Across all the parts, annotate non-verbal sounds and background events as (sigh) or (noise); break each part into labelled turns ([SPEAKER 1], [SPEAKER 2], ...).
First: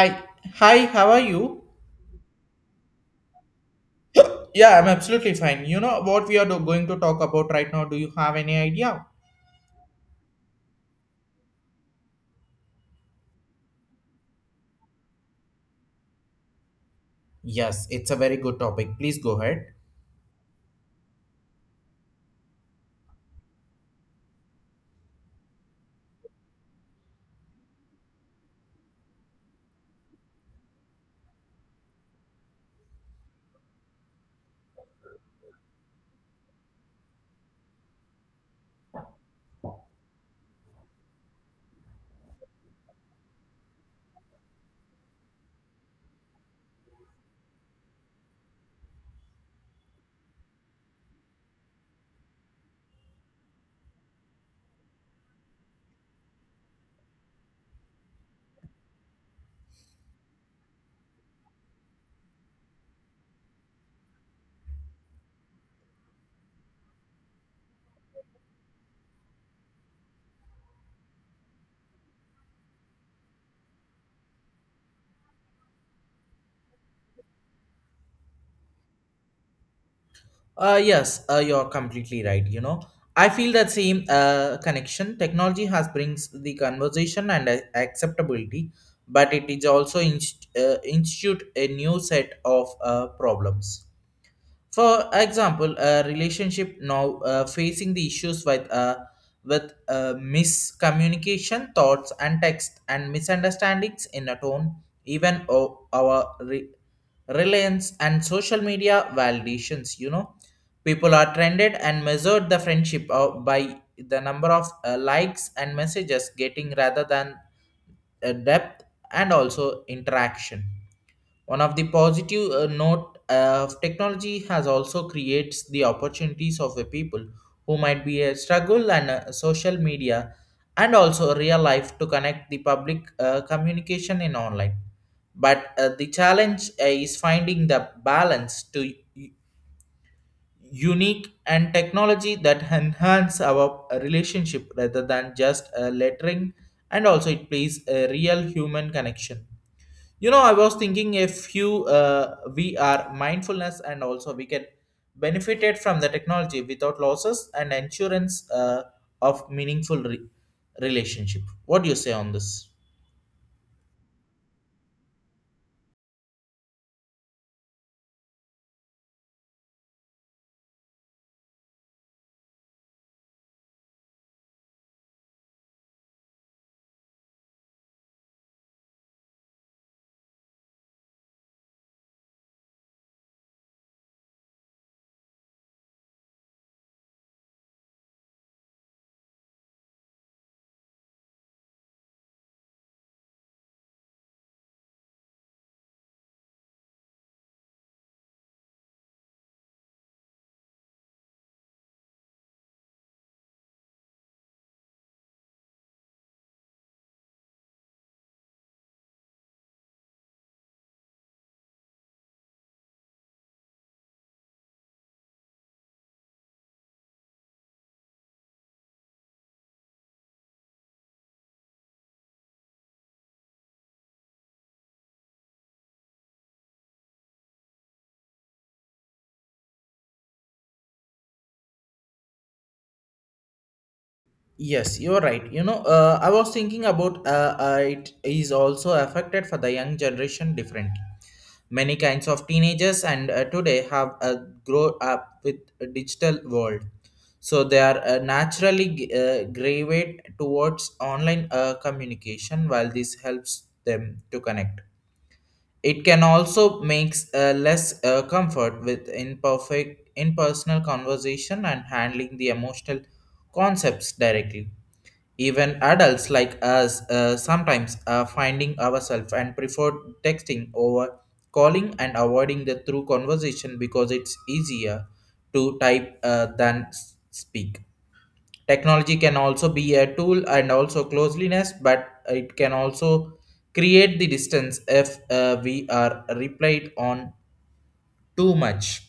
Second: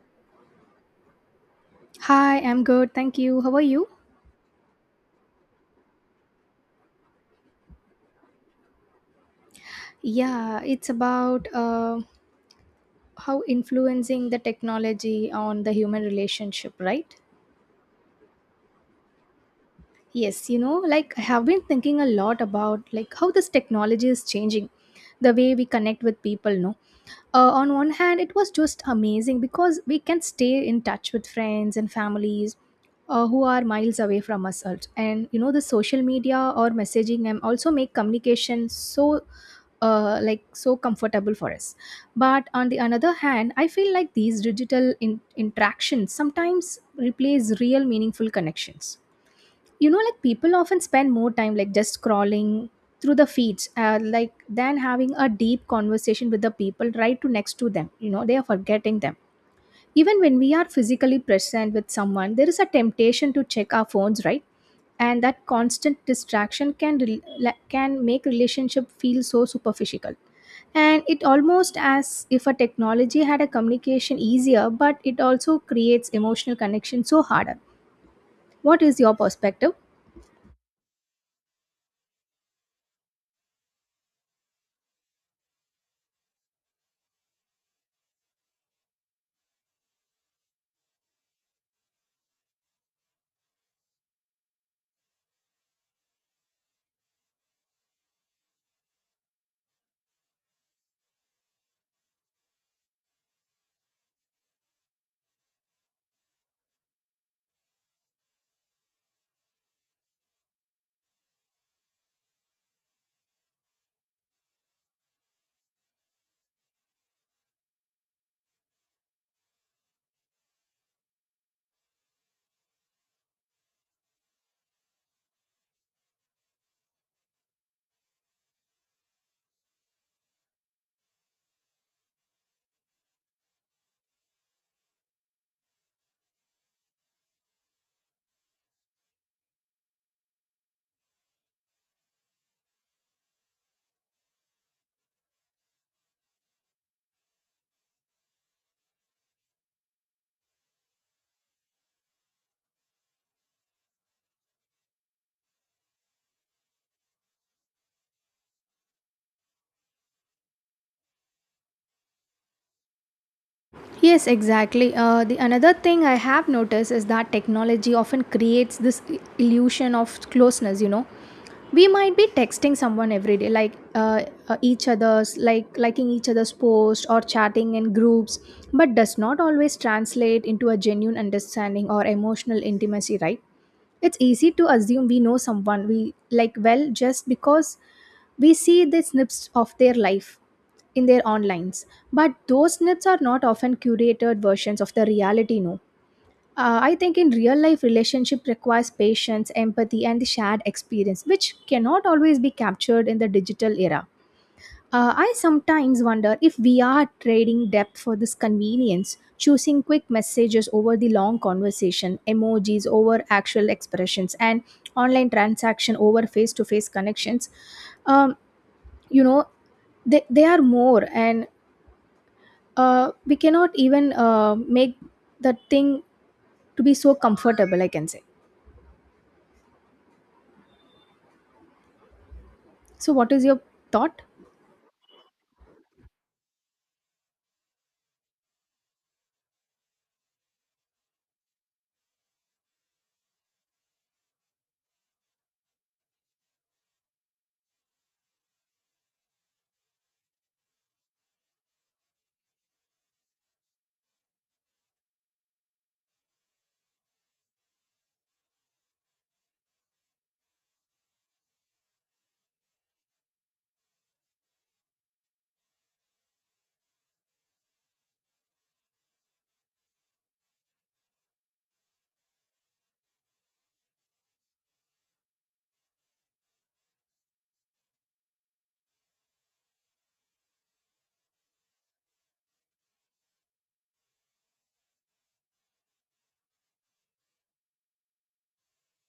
[SPEAKER 1] Hi, hi, how are you?
[SPEAKER 2] Hi, I'm good. Thank you. How are you?
[SPEAKER 1] Yeah, I'm absolutely fine. You know what we are going to talk about right now? Do you have any idea?
[SPEAKER 2] Yeah, it's about how influencing the technology on the human relationship, right?
[SPEAKER 1] Yes, it's a very good topic. Please go ahead.
[SPEAKER 2] Yes, you know, like I have been thinking a lot about like how this technology is changing the way we connect with people, no? On one hand, it was just amazing because we can stay in touch with friends and families who are miles away from us also. And you know, the social media or messaging and also make communication so like so comfortable for us, but on the another hand I feel like these interactions sometimes replace real meaningful connections. You know, like people often spend more time like just scrolling through the feeds, like than having a deep conversation with the people right to next to them. You know, they are forgetting them even when we are physically present with someone. There is a temptation to check our phones, right? And that constant distraction can make relationship feel so superficial. And it almost as if a technology had a communication easier, but it also creates emotional connection so harder. What is your perspective?
[SPEAKER 1] Yes, you're completely right. You know, I feel that same connection. Technology has brings the conversation and acceptability, but it is also institute a new set of problems. For example, a relationship now facing the issues with miscommunication, thoughts and text, and misunderstandings in a tone, even our reliance and social media validations. You know, people are trended and measured the friendship by the number of likes and messages getting rather than depth and also interaction. One of the positive note of technology has also creates the opportunities of the people who might be a struggle and social media and also real life to connect the public communication in online. But the challenge is finding the balance to unique and technology that enhance our relationship rather than just lettering and also it plays a real human connection. You know, I was thinking a few we are mindfulness and also we can benefited from the technology without losses and insurance of meaningful relationship. What do you say on this?
[SPEAKER 2] Yes, exactly. The another thing I have noticed is that technology often creates this illusion of closeness. You know, we might be texting someone every day, like each other's, like liking each other's post or chatting in groups, but does not always translate into a genuine understanding or emotional intimacy, right? It's easy to assume we know someone we like well just because we see the snips of their life in their onlines, but those snips are not often curated versions of the reality, no. I think in real life relationship requires patience, empathy, and the shared experience which cannot always be captured in the digital era. I sometimes wonder if we are trading depth for this convenience, choosing quick messages over the long conversation, emojis over actual expressions, and online transaction over face-to-face connections. um, you know they are more, and we cannot even make that thing to be so comfortable, I can say. So what is your thought?
[SPEAKER 1] Yes, you're right. You know, I was thinking about it is also affected for the young generation differently. Many kinds of teenagers and today have grow up with a digital world, so they are naturally gravitate towards online communication. While this helps them to connect, it can also makes less comfort with imperfect, impersonal conversation and handling the emotional concepts directly. Even adults like us sometimes are finding ourselves and prefer texting over calling and avoiding the through conversation because it's easier to type than speak. Technology can also be a tool and also closeliness, but it can also create the distance if we are relied on too much.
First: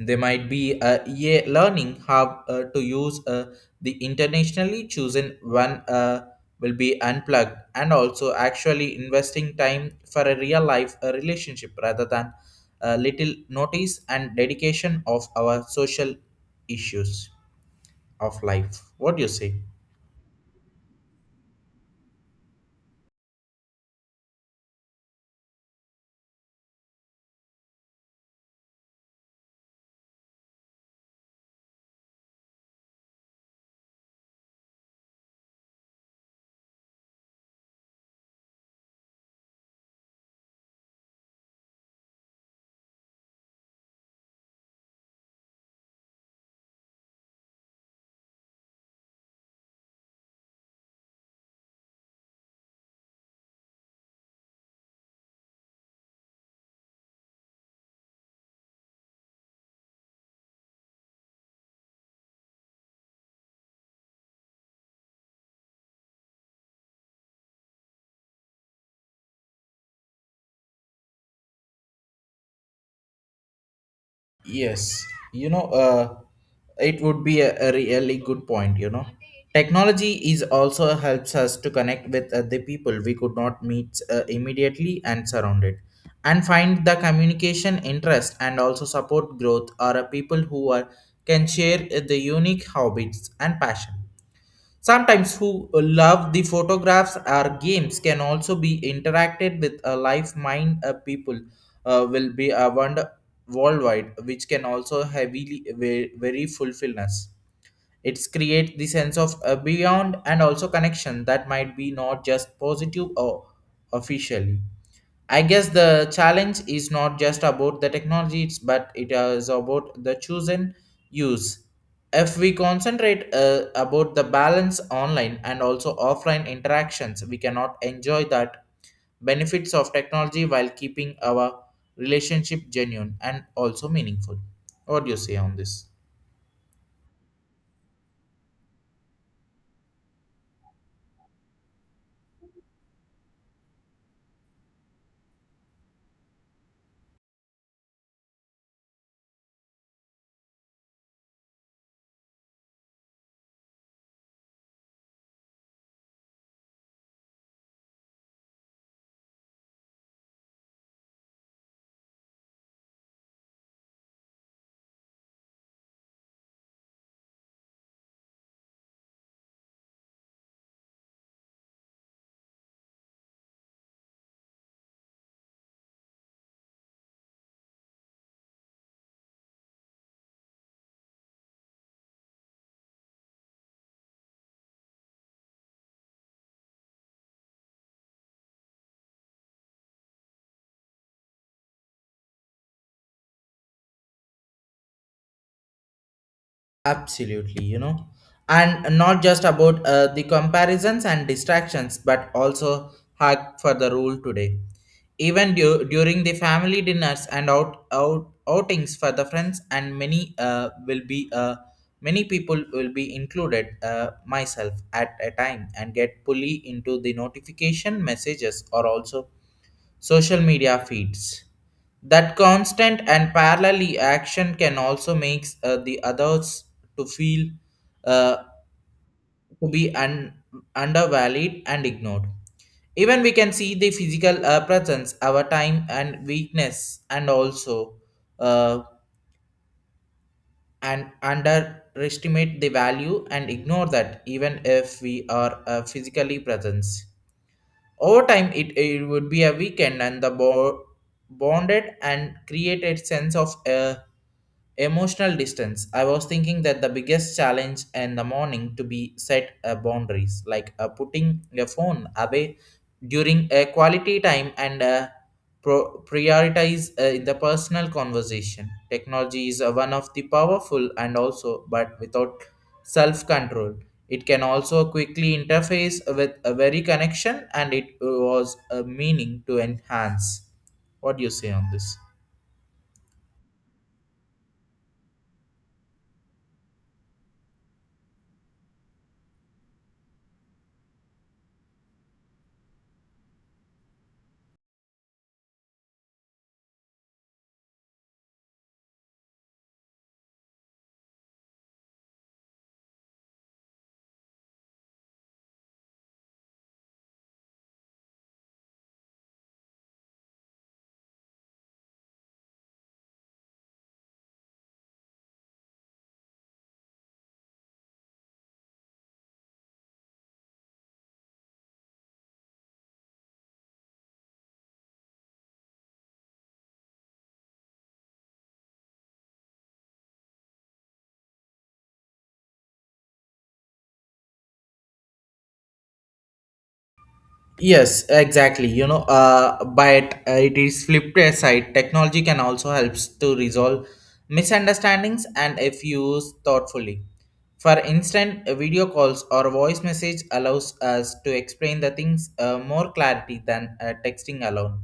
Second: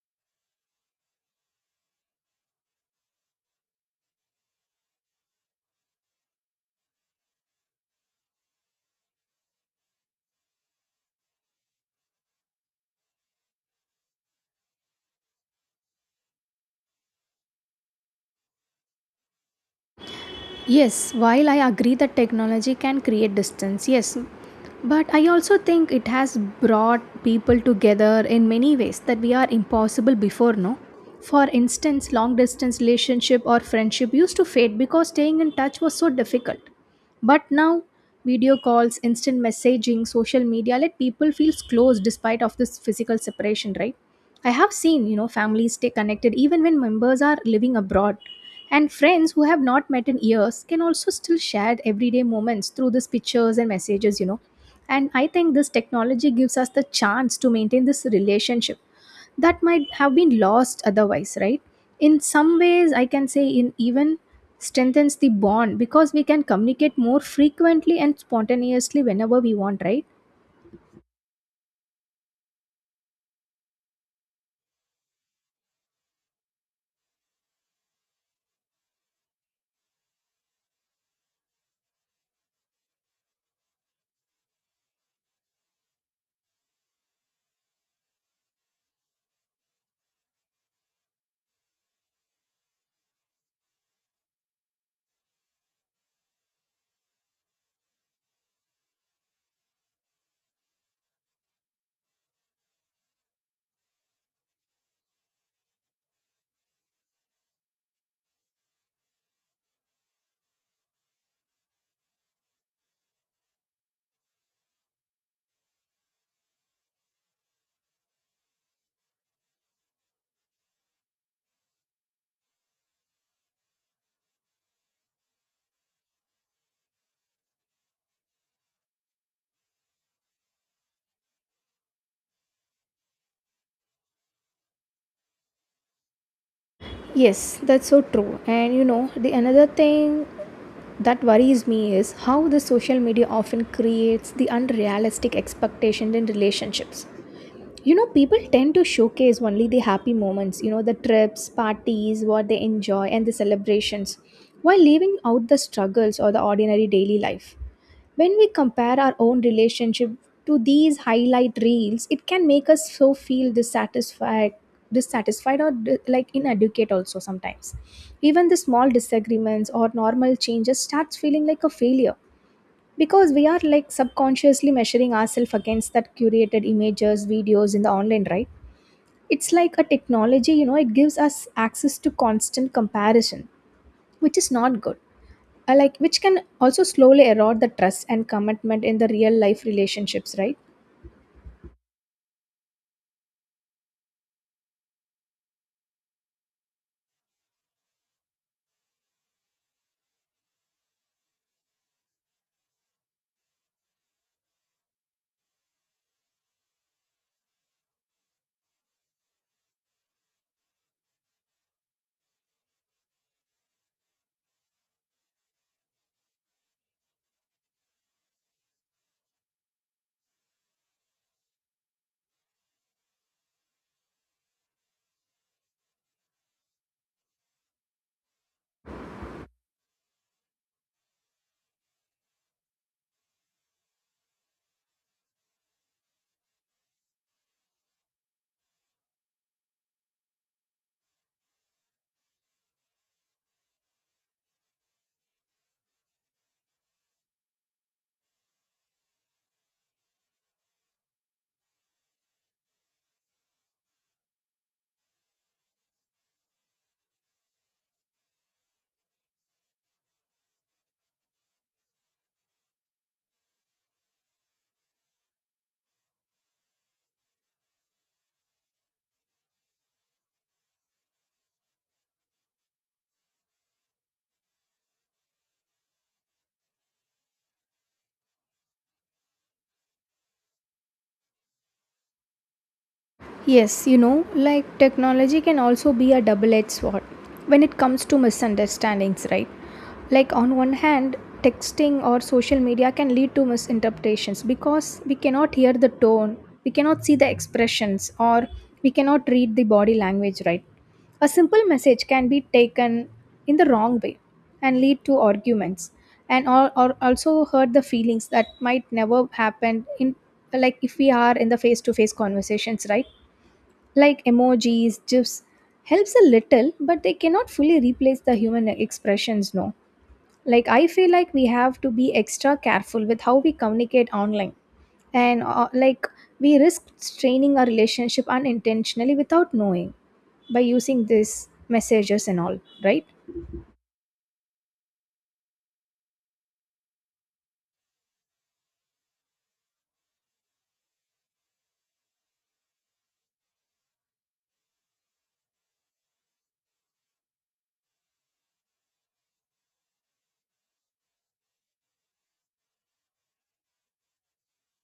[SPEAKER 1] They might be learning how to use the internationally chosen one will be unplugged and also actually investing time for a real life relationship rather than a little notice and dedication of our social issues of life. What do you say?
[SPEAKER 2] Yes, while I agree that technology can create distance, yes, but I also think it has brought people together in many ways that we are impossible before, no? For instance, long distance relationship or friendship used to fade because staying in touch was so difficult. But now, video calls, instant messaging, social media let people feel close despite of this physical separation, right? I have seen, you know, families stay connected even when members are living abroad. And friends who have not met in years can also still share everyday moments through these pictures and messages, you know. And I think this technology gives us the chance to maintain this relationship that might have been lost otherwise, right? In some ways, I can say in even strengthens the bond because we can communicate more frequently and spontaneously whenever we want, right?
[SPEAKER 1] Yes, you know, it would be a really good point. You know, technology is also helps us to connect with the people we could not meet immediately and surrounded, and find the communication interest and also support growth are people who are can share the unique hobbies and passion. Sometimes who love the photographs or games can also be interacted with a live mind people will be around worldwide, which can also heavily very, very fulfillness. It's create the sense of beyond and also connection that might be not just positive or officially. I guess the challenge is not just about the technologies but it is about the chosen use. If we concentrate about the balance online and also offline interactions we cannot enjoy that benefits of technology while keeping our relationship genuine and also meaningful. What do you say on this?
[SPEAKER 2] Yes, that's so true. And you know, the another thing that worries me is how the social media often creates the unrealistic expectations in relationships. You know, people tend to showcase only the happy moments, you know, the trips, parties, what they enjoy, and the celebrations, while leaving out the struggles or the ordinary daily life. When we compare our own relationship to these highlight reels, it can make us so feel dissatisfied or like inadequate also sometimes. Even the small disagreements or normal changes starts feeling like a failure because we are like subconsciously measuring ourselves against that curated images, videos in the online, right? It's like a technology, you know, it gives us access to constant comparison, which is not good, like which can also slowly erode the trust and commitment in the real life relationships, right?
[SPEAKER 1] Absolutely, you know, and not just about the comparisons and distractions but also hug for the rule today. Even during the family dinners and outings for the friends and many will be many people will be included myself at a time and get pulley into the notification messages or also social media feeds. That constant and parallel action can also make the others to feel uh, to be un- undervalued and ignored. Even we can see the physical presence, our time and weakness, and also uh, and underestimate the value and ignore that even if we are physically present. Over time, it would be a weekend and the bonded and created sense of emotional distance. I was thinking that the biggest challenge in the morning to be set boundaries, like putting your phone away during a quality time and prioritize in the personal conversation. Technology is one of the powerful and also, but without self control, it can also quickly interface with a very connection and it was a meaning to enhance. What do you say on this?
[SPEAKER 2] Yes, you know, like technology can also be a double edged sword when it comes to misunderstandings, right? Like, on one hand, texting or social media can lead to misinterpretations because we cannot hear the tone, we cannot see the expressions, or we cannot read the body language, right? A simple message can be taken in the wrong way and lead to arguments and or also hurt the feelings that might never happen in like if we are in the face to face conversations, right? Like emojis, gifs helps a little, but they cannot fully replace the human expressions, no. Like I feel like we have to be extra careful with how we communicate online, and like we risk straining our relationship unintentionally without knowing by using these messages and all, right?
[SPEAKER 1] Yes, exactly. You know, but it is flipped aside. Technology can also helps to resolve misunderstandings and if used thoughtfully. For instance, video calls or voice message allows us to explain the things more clarity than texting alone.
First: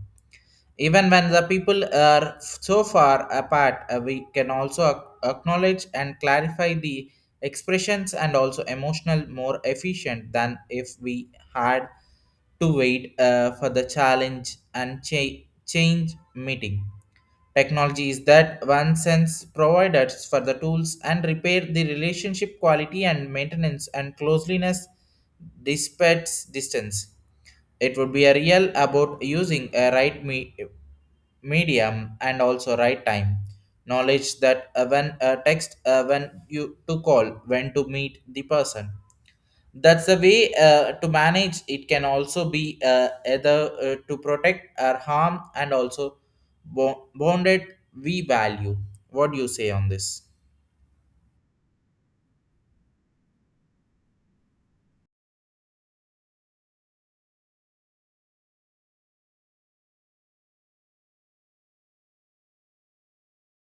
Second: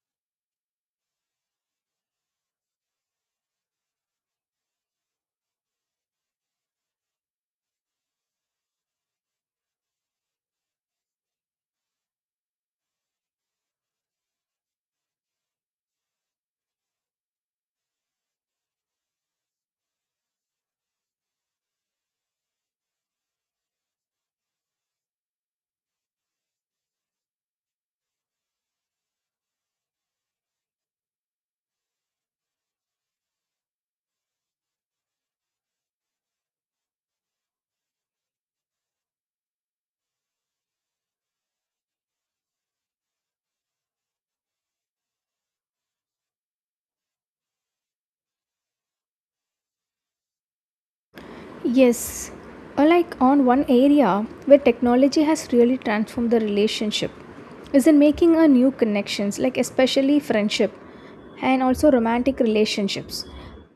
[SPEAKER 1] Even when the people are so far apart, we can also acknowledge and clarify the expressions and also emotional more efficient than if we had to wait for the challenge and change meeting. Technology is that one sense providers for the tools and repair the relationship quality and maintenance and closeliness despite distance. It would be a real about using a right me medium and also right time knowledge that when text when you to call when to meet the person, that's the way to manage it can also be either to protect or harm and also bonded we value. What do you say on this?
[SPEAKER 2] Yes, or like on one area where technology has really transformed the relationship is in making a new connections, like especially friendship and also romantic relationships,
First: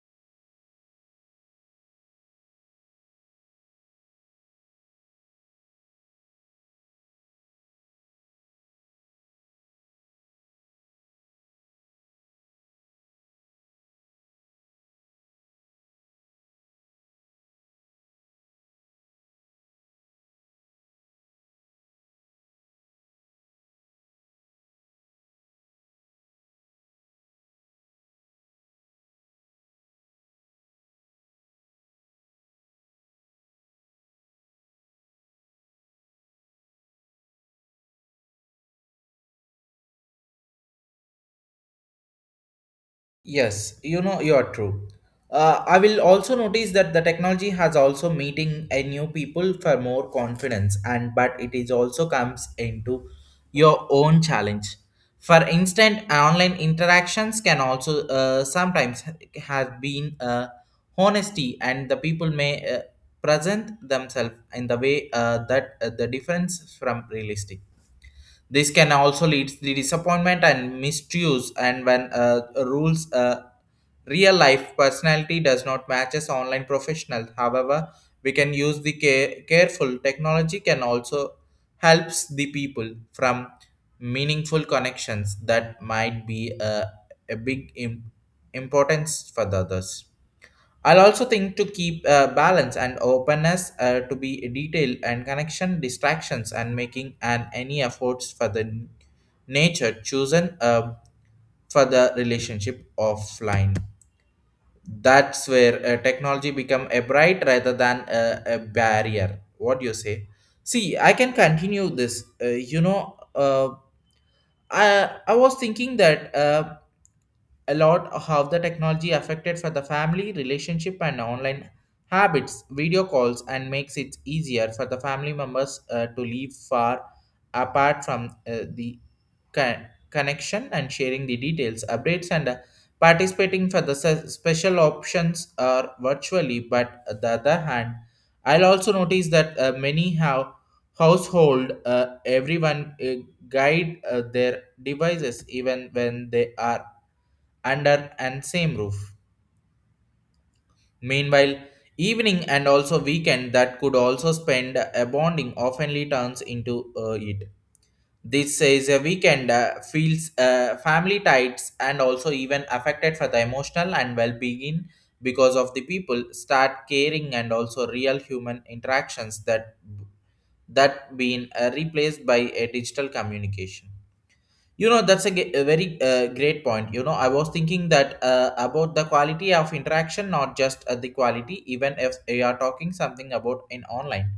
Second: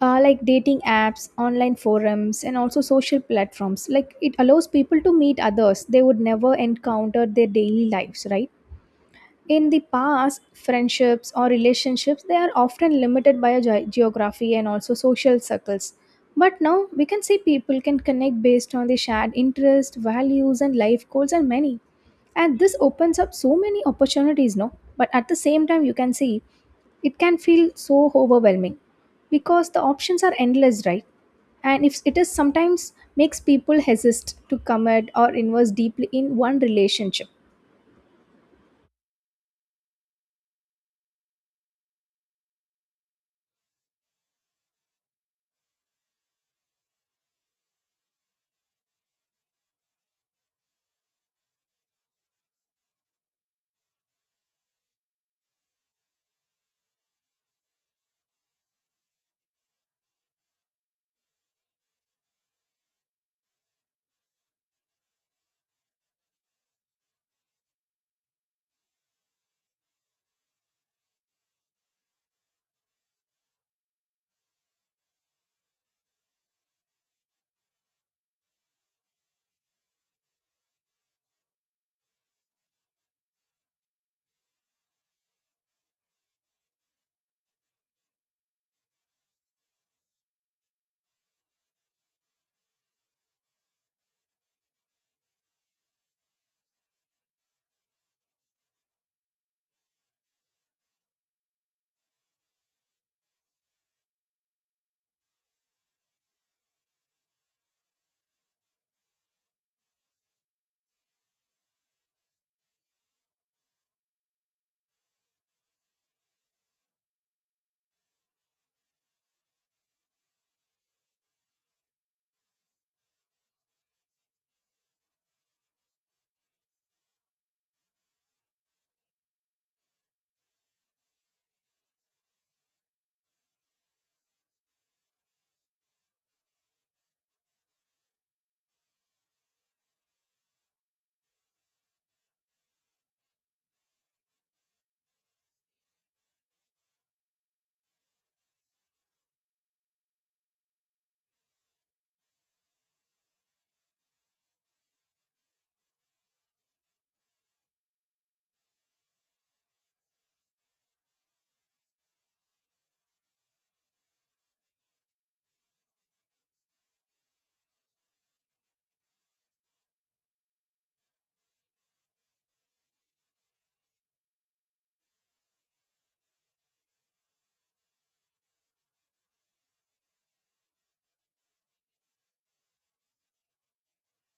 [SPEAKER 2] like dating apps, online forums, and also social platforms. Like it allows people to meet others they would never encounter their daily lives, right? In the past, friendships or relationships they are often limited by a geography and also social circles, but now we can see people can connect based on the shared interest, values, and life goals and many, and this opens up so many opportunities, no? But at the same time you can see it can feel so overwhelming because the options are endless, right? And if it is sometimes makes people hesitate to commit or invest deeply in one relationship.
[SPEAKER 1] Yes, you know, you're true. I will also notice that the technology has also meeting a new people for more confidence, and but it is also comes into your own challenge. For instance, online interactions can also sometimes have been honesty, and the people may present themselves in the way that the difference from realistic. This can also lead to disappointment and misuse, and when rules real life personality does not matches online professional. However, we can use the careful technology can also helps the people from meaningful connections that might be a big importance for the others. I'll also think to keep balance and openness to be detail and connection distractions and making and any efforts for the nature chosen for the relationship offline. That's where technology become a bright rather than a barrier. What do you say? See, I can continue this. I was thinking that. A lot how the technology affected for the family relationship and online habits video calls and makes it easier for the family members to live far apart from the con- connection and sharing the details updates and participating for the special options are virtually. But on the other hand, I'll also notice that many how household everyone guide their devices even when they are under and same roof. Meanwhile, evening and also weekend that could also spend a bonding oftenly turns into it. This says a weekend feels family tights and also even affected for the emotional and well-being because of the people start caring and also real human interactions that been replaced by a digital communication. You know, that's a, a very great point. You know, I was thinking that about the quality of interaction not just the quality even if you are talking something about in online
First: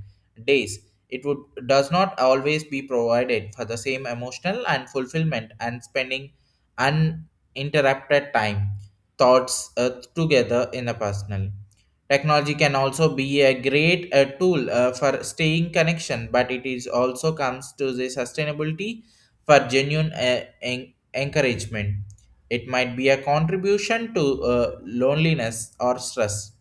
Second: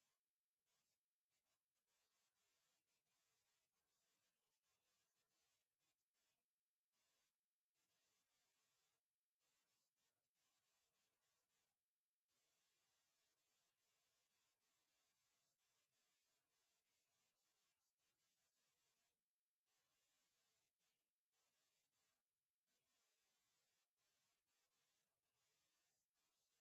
[SPEAKER 1] days, it would does not always be provided for the same emotional and fulfillment and spending uninterrupted time thoughts together in a personal. Technology can also be a great tool for staying connection but it is also comes to the sustainability for genuine encouragement. It might be a contribution to loneliness or stress.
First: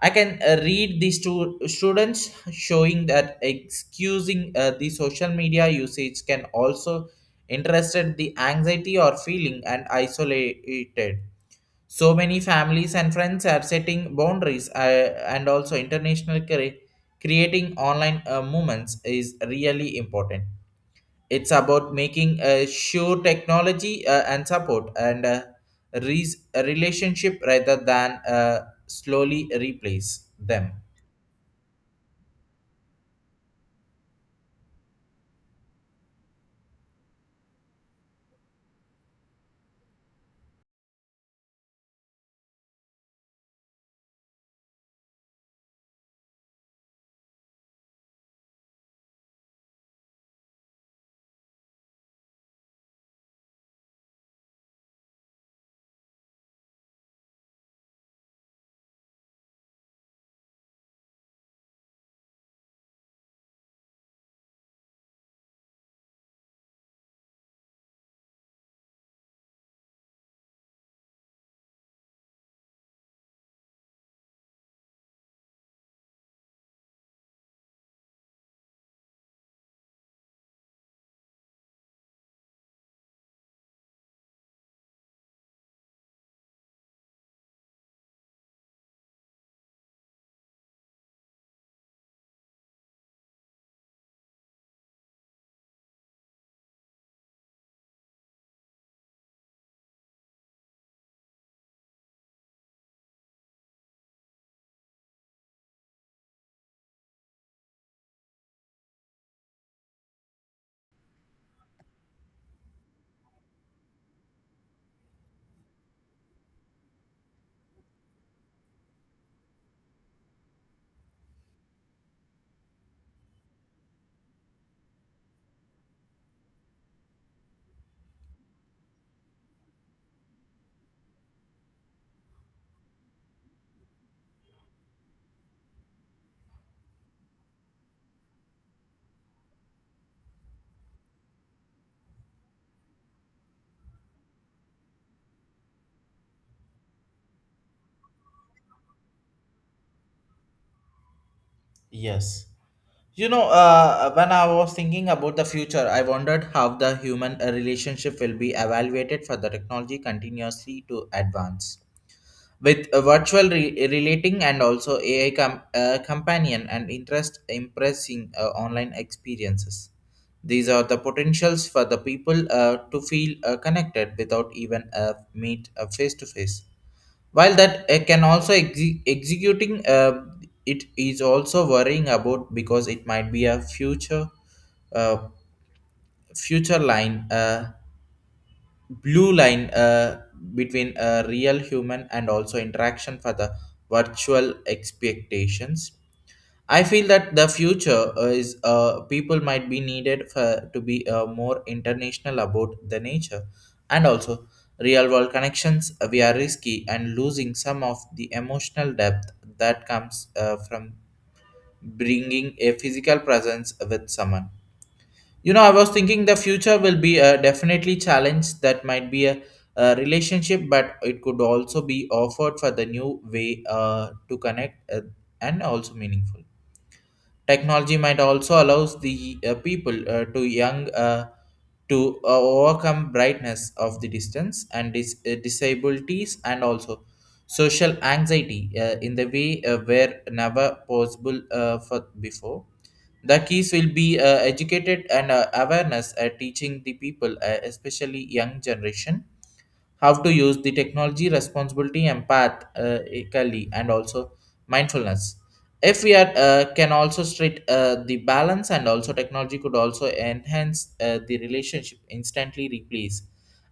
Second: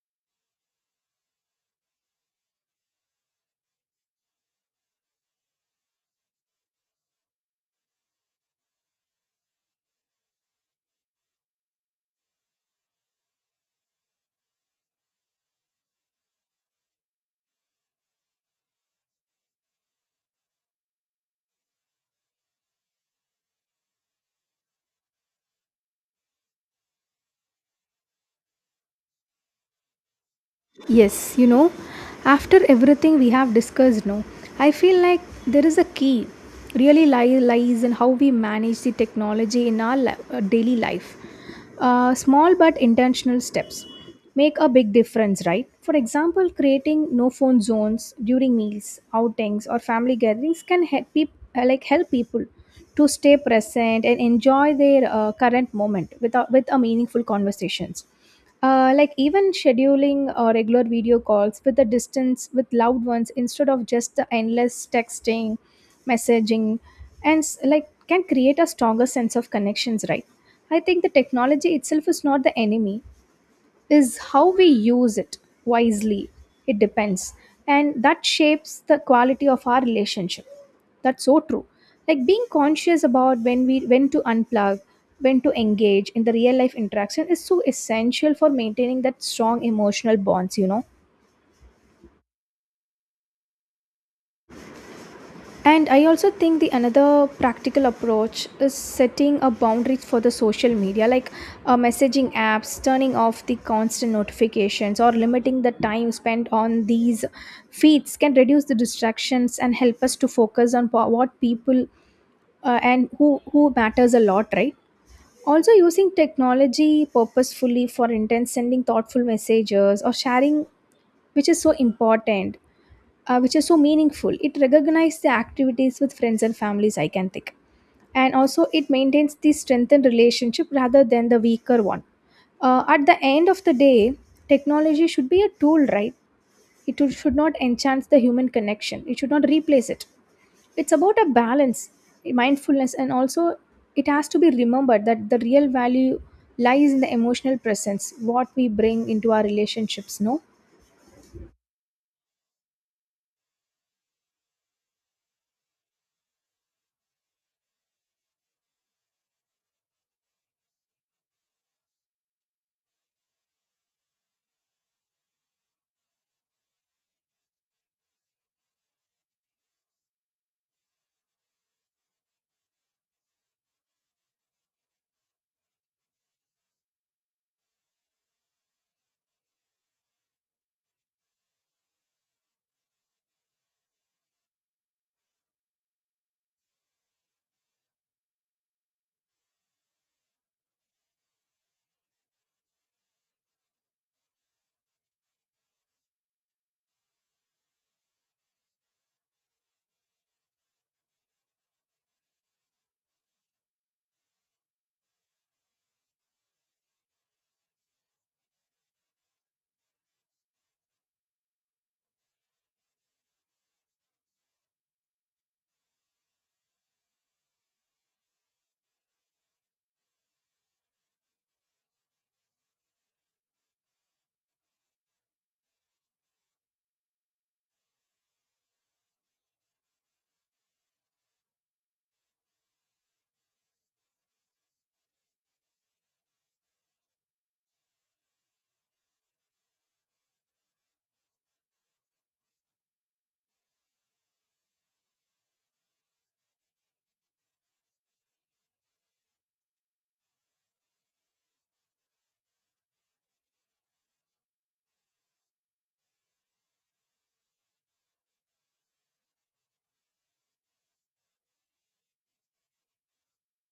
[SPEAKER 1] I can read these two students showing that excusing the social media usage can also interested the anxiety or feeling and isolated. So many families and friends are setting boundaries and also international creating online movements is really important. It's about making a sure technology and support and a relationship rather than slowly replace them.
[SPEAKER 2] Yes, you know, after everything we have discussed now, I feel like there is a key really lies in how we manage the technology in our daily life. Small but intentional steps make a big difference, right? For example, creating no phone zones during meals, outings, or family gatherings can help like help people to stay present and enjoy their current moment with with a meaningful conversations. Like even scheduling regular video calls with a distance with loved ones instead of just the endless texting, messaging, and like can create a stronger sense of connections, right? I think the technology itself is not the enemy, is how we use it wisely. It depends. And that shapes the quality of our relationship. That's so true. Like being conscious about when to unplug, when to engage in the real life interaction is so essential for maintaining that strong emotional bonds, you know. And I also think the another practical approach is setting a boundaries for the social media, like messaging apps, turning off the constant notifications, or limiting the time spent on these feeds can reduce the distractions and help us to focus on po- what people and who matters a lot, right? Also, using technology purposefully for intent, sending thoughtful messages or sharing, which is so important, which is so meaningful. It recognizes the activities with friends and families, I can think. And also, it maintains the strengthened relationship rather than the weaker one. At the end of the day, technology should be a tool, right? It should not enhance the human connection, it should not replace it. It's about a balance, mindfulness, and also it has to be remembered that the real value lies in the emotional presence, what we bring into our relationships, no?
[SPEAKER 1] Yes, you know, when I was thinking about the future, I wondered how the human relationship will be evaluated for the technology continuously to advance with a virtual relating and also AI companion and interest impressing online experiences. These are the potentials for the people to feel connected without even meet face to face. While that can also executing it is also worrying about because it might be a future uh, future line. Blue line between a real human and also interaction for the virtual expectations. I feel that the future is, people might be needed for, to be more international about the nature and also real world connections. We are risky and losing some of the emotional depth that comes from bringing a physical presence with someone. You know, I was thinking the future will be a definitely challenge that might be a relationship, but it could also be offered for the new way to connect and also meaningful. Technology might also allows the people to young, to overcome brightness of the distance and disabilities and also social anxiety in the way where never possible for before. The keys will be educated and awareness, teaching the people, especially young generation, how to use the technology responsibility empath, ethically, and also mindfulness. If we are, can also treat the balance and also technology could also enhance the relationship instantly replace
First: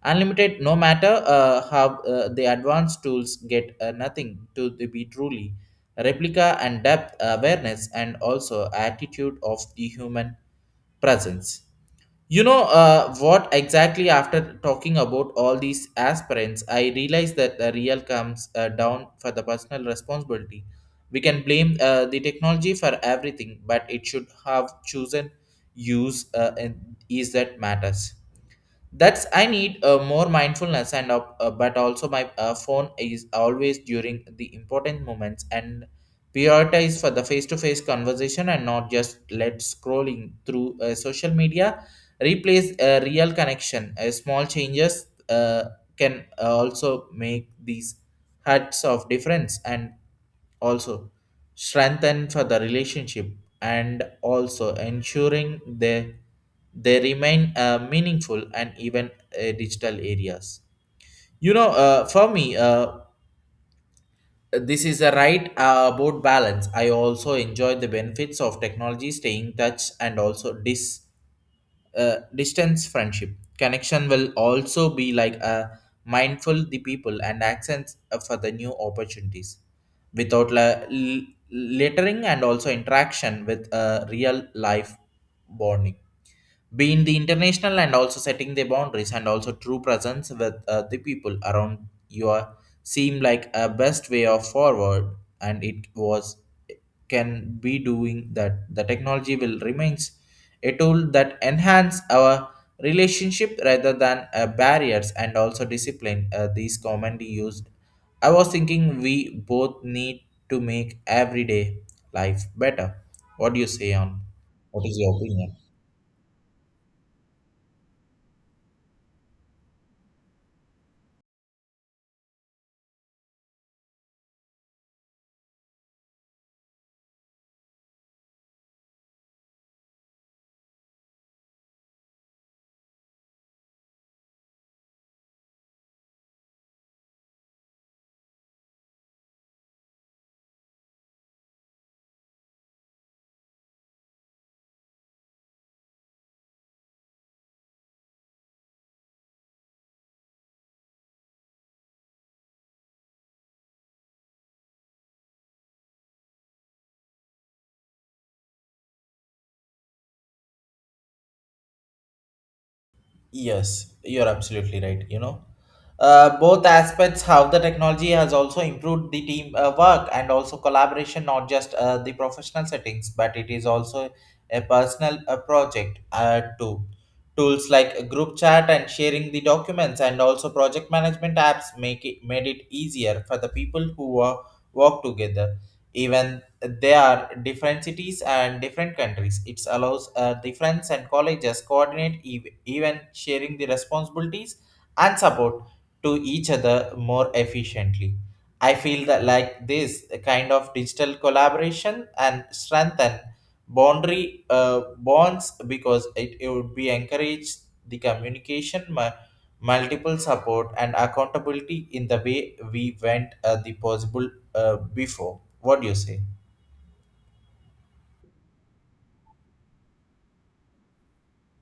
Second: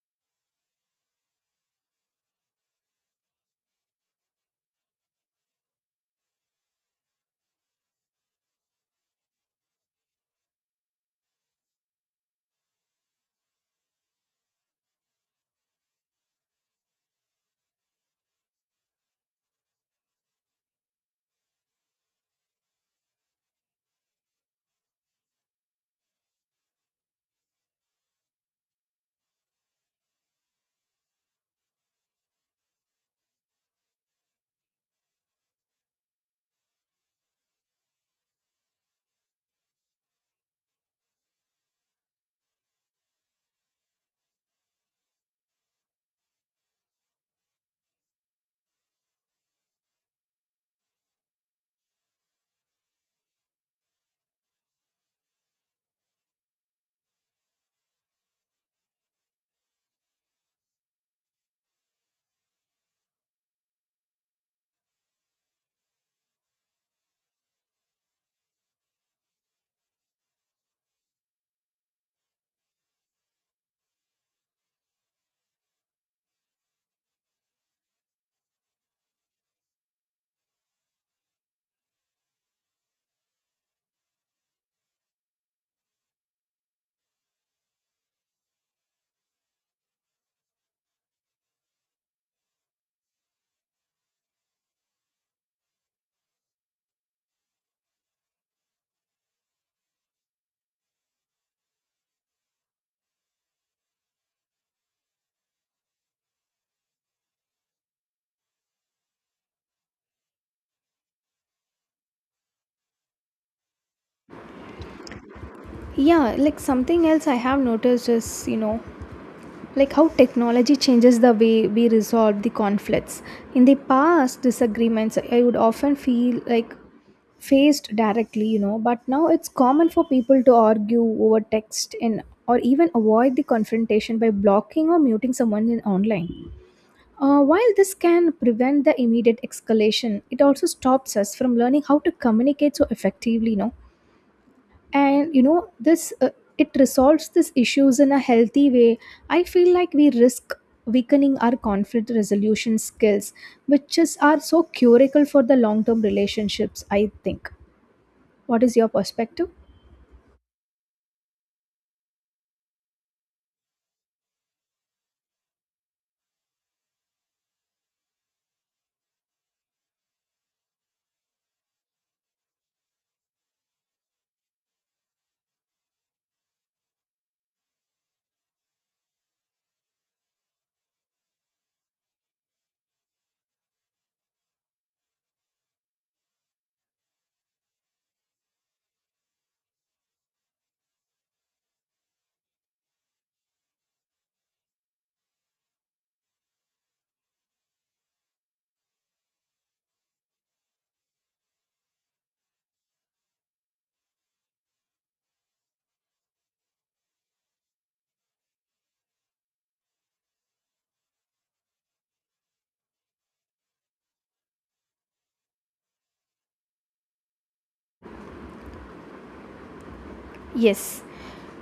[SPEAKER 1] unlimited. No matter how the advanced tools get, nothing to the be truly replica and depth awareness and also attitude of the human presence. You know, what exactly after talking about all these aspirants, I realized that the real comes down for the personal responsibility. We can blame the technology for everything, but it should have chosen use and is that matters. That's I need more mindfulness and but also my phone is always during the important moments, and prioritize for the face-to-face conversation and not just let scrolling through social media replace a real connection. Uh, small changes can also make these hearts of difference and also strengthen for the relationship and also ensuring they remain meaningful and even digital areas. You know, for me, this is a right about balance. I also enjoy the benefits of technology staying touch and also distance friendship connection will also be like a mindful the people and accents for the new opportunities without lettering and also interaction with a real life bonding. Being the international and also setting the boundaries and also true presence with the people around you are seem like a best way of forward. And it was can be doing that. The technology will remains a tool that enhance our relationship rather than barriers and also discipline these commonly used. I was thinking we both need to make everyday life better. What do you say on? What is your opinion?
[SPEAKER 2] Yeah, like something else I have noticed is, you know, like how technology changes the way we resolve the conflicts. In the past, disagreements I would often feel like faced directly, you know, but now it's common for people to argue over text and or even avoid the confrontation by blocking or muting someone in online. While this can prevent the immediate escalation, it also stops us from learning how to communicate so effectively, you know. And you know this, it resolves these issues in a healthy way. I feel like we risk weakening our conflict resolution skills, which is are so curable for the long term relationships, I think. What is your perspective?
[SPEAKER 1] Yes, you're absolutely right. You know, both aspects how the technology has also improved the team work and also collaboration, not just the professional settings, but it is also a personal project too. Tools like group chat and sharing the documents and also project management apps make it made it easier for the people who work together. Even there are different cities and different countries. It allows the friends and colleges coordinate even sharing the responsibilities and support to each other more efficiently. I feel that like this kind of digital collaboration and strengthen boundary bonds because it would be encourage the communication multiple support and accountability in the way we went the possible before. What do you say?
[SPEAKER 2] Yes,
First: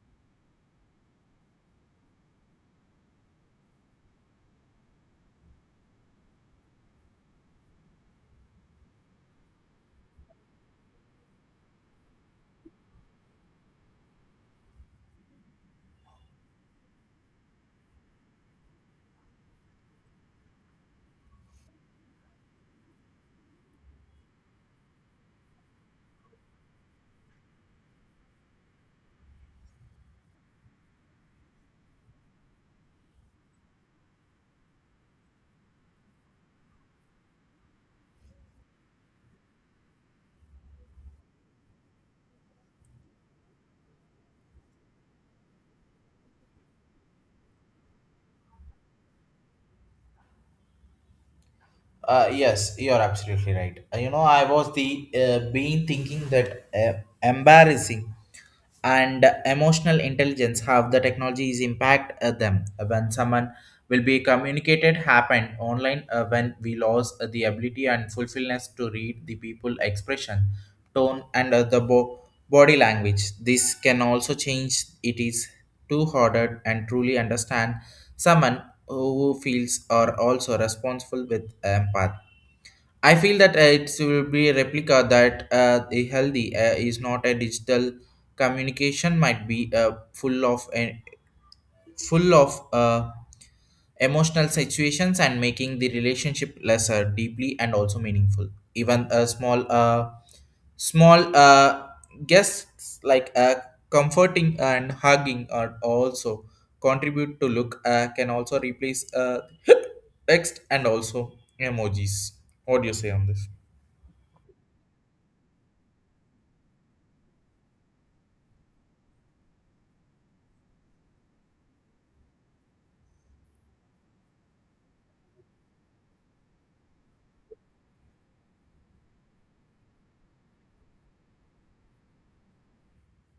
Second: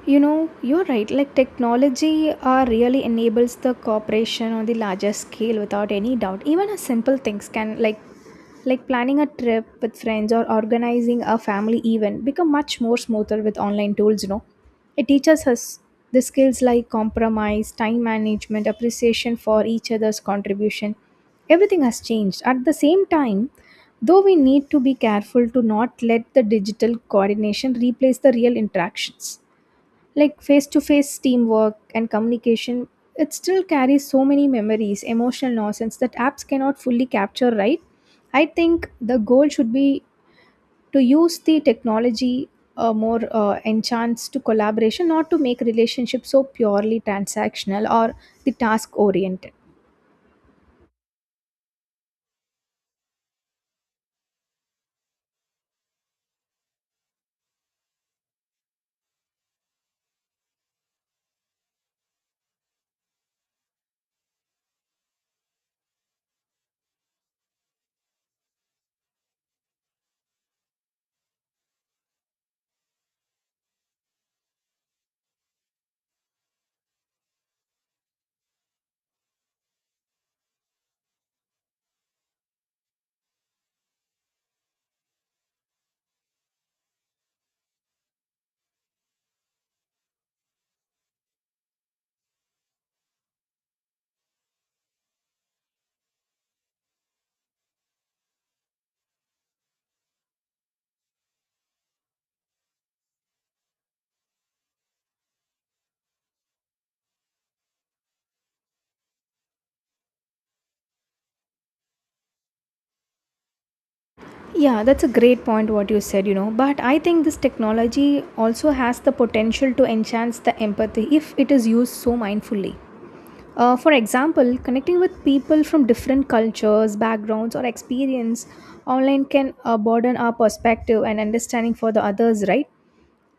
[SPEAKER 2] you know, you're right. Like technology really enables the cooperation on the larger scale without any doubt. Even a simple things can like planning a trip with friends or organizing a family event become much more smoother with online tools, you know. It teaches us the skills like compromise, time management, appreciation for each other's contribution. Everything has changed. At the same time, though we need to be careful to not let the digital coordination replace the real interactions, like face to face teamwork and communication, it still carries so many memories, emotional nonsense that apps cannot fully capture, right? I think the goal should be to use the technology more enchants to collaboration, not to make relationships so purely transactional or the task oriented.
[SPEAKER 1] Yes, you're absolutely right. You know, I was the being thinking that, embarrassing and emotional intelligence have the technology is impact them. When someone will be communicated happen online, when we lost the ability and fulfillness to read the people expression tone and the body language, this can also change it is too harder and truly understand someone who feels are also responsible with empath. I feel that it will be a replica that the healthy is not a digital communication might be full of full of uh, emotional situations and making the relationship lesser deeply and also meaningful. Even a small, small uh, guests like, comforting and hugging are also contribute to look can also replace (laughs) text and also emojis. What do you say on this?
[SPEAKER 2] Yeah, that's a great point what you said, you know. But I think this technology also has the potential to enhance the empathy if it is used so mindfully. For example, connecting with people from different cultures, backgrounds, or experience online can broaden our perspective and understanding for the others, right?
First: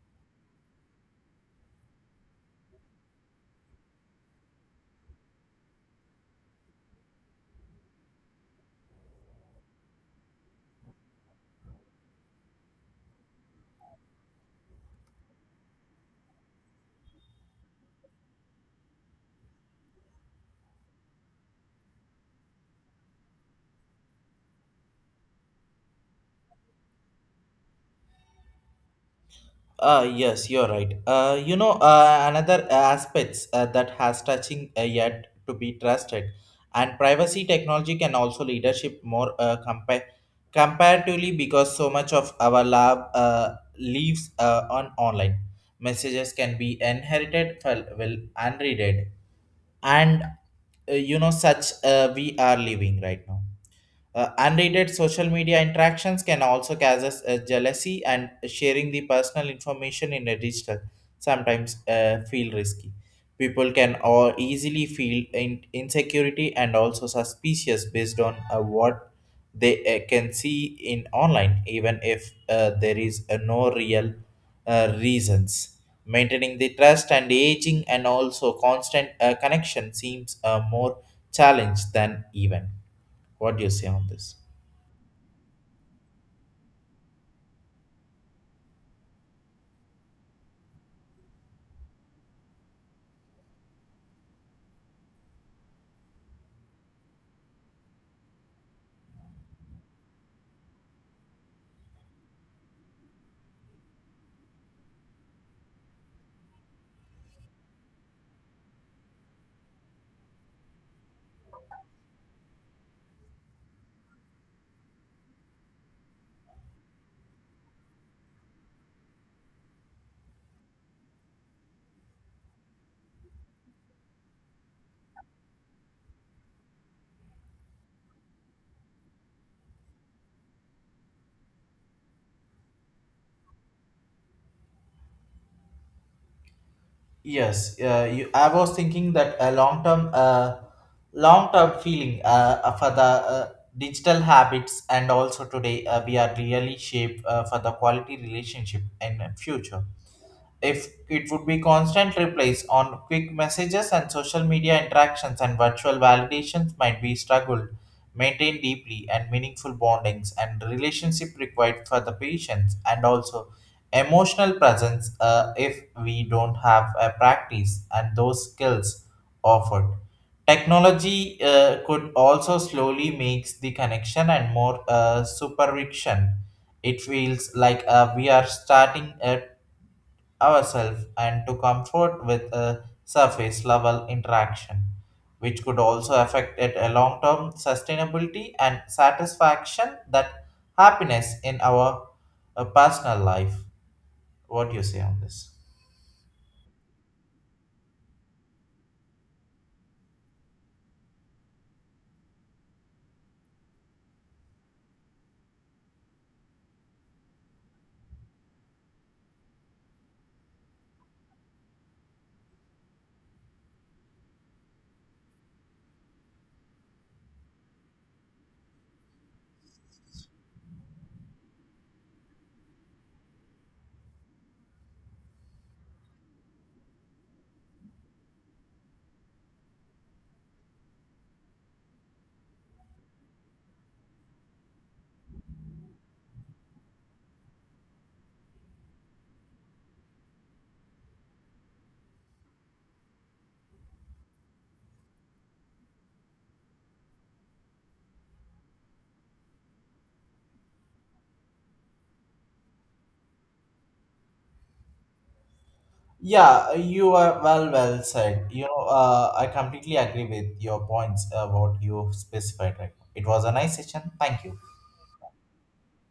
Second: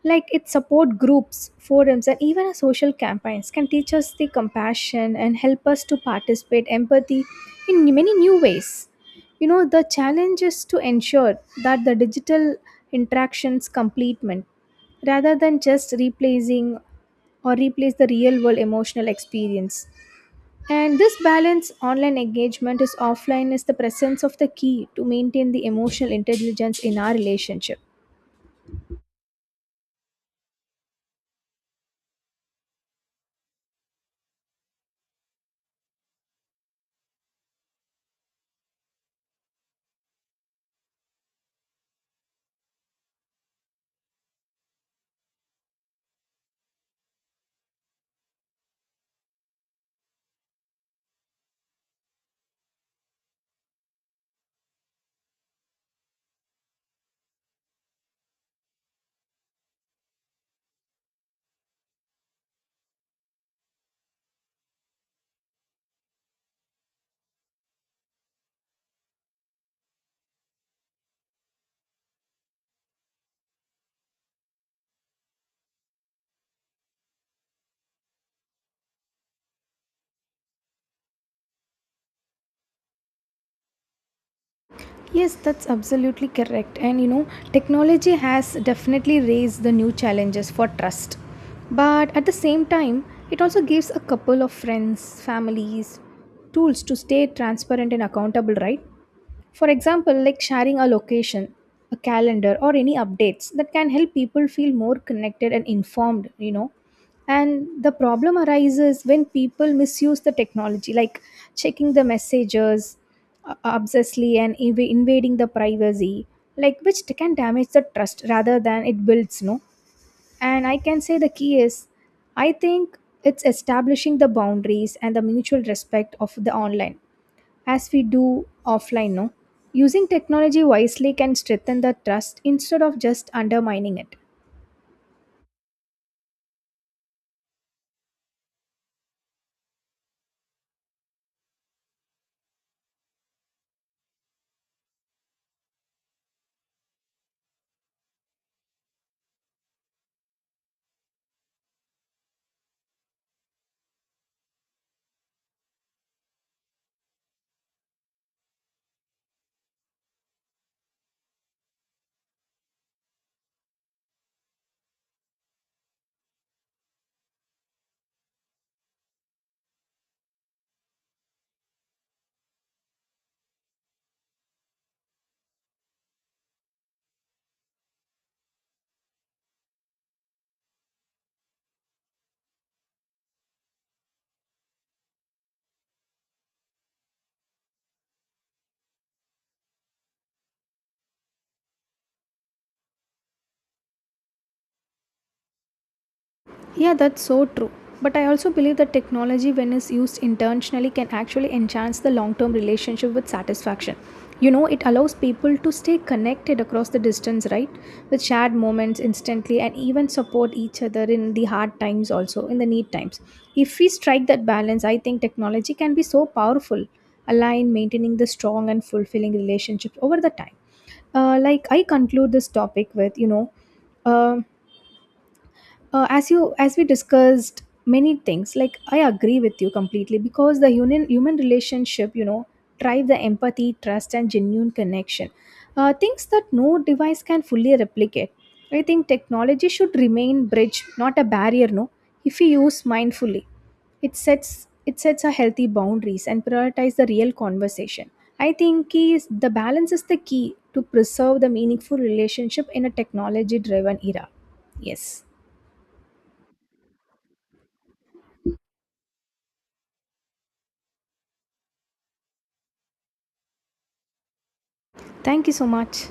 [SPEAKER 2] Like it support groups, forums, and even our social campaigns can teach us the compassion and help us to participate empathy in many new ways. You know, the challenge is to ensure that the digital interactions complement rather than just replacing or replace the real world emotional experience, and this balance online engagement is offline is the presence of the key to maintain the emotional intelligence in our relationship.
[SPEAKER 1] Yes, you're right. You know, another aspects that has touching yet to be trusted, and privacy technology can also leadership more compare comparatively because so much of our lab leaves on online messages can be inherited well unreaded, and you know such we are living right now. Unrated social media interactions can also cause us, jealousy and sharing the personal information in a digital sometimes feel risky. People can or easily feel insecurity and also suspicious based on what they can see in online, even if there is no real reasons. Maintaining the trust and aging and also constant connection seems a more challenge than even. What do you say on this?
[SPEAKER 2] Yes, that's absolutely correct. And you know, technology has definitely raised the new challenges for trust. But at the same time, it also gives a couple of friends, families, tools to stay transparent and accountable, right? For example, like sharing a location, a calendar, or any updates that can help people feel more connected and informed, you know. And the problem arises when people misuse the technology, like checking the messages obsessively and invading the privacy, like which can damage the trust rather than it builds, no. And I can say the key is, I think it's establishing the boundaries and the mutual respect of the online as we do offline, no. Using technology wisely can strengthen the trust instead of just undermining it.
[SPEAKER 1] Yes, you, I was thinking that a long term, long term feeling, for the digital habits and also today we are really shaped for the quality relationship in future. If it would be constant replies on quick messages and social media interactions and virtual validations might be struggled maintain deeply and meaningful bondings and relationship required for the patients and also emotional presence. If we don't have a practice and those skills offered, technology could also slowly makes the connection and more supervision. It feels like we are starting ourselves and to comfort with a surface level interaction, which could also affect it a long term sustainability and satisfaction that happiness in our personal life. What do you say on this?
[SPEAKER 2] Yeah, that's so true. But I also believe that technology, when it's used intentionally, can actually enhance the long term relationship with satisfaction. You know, it allows people to stay connected across the distance, right? With shared moments instantly and even support each other in the hard times, also in the need times. If we strike that balance, I think technology can be so powerful, align maintaining the strong and fulfilling relationships over the time. Like, I conclude this topic with, you know, um uh, as you as we discussed many things, like I agree with you completely because the human relationship, you know, drive the empathy, trust, and genuine connection, things that no device can fully replicate. I think technology should remain bridge, not a barrier, no. If we use mindfully, it sets it sets a healthy boundaries and prioritize the real conversation. I think is the balance is the key to preserve the meaningful relationship in a technology driven era. Yes.
[SPEAKER 1] Yeah, you are well said. You know, I completely agree with your points about you specified right now. It was a nice session. Thank you.
[SPEAKER 2] Thank you so much.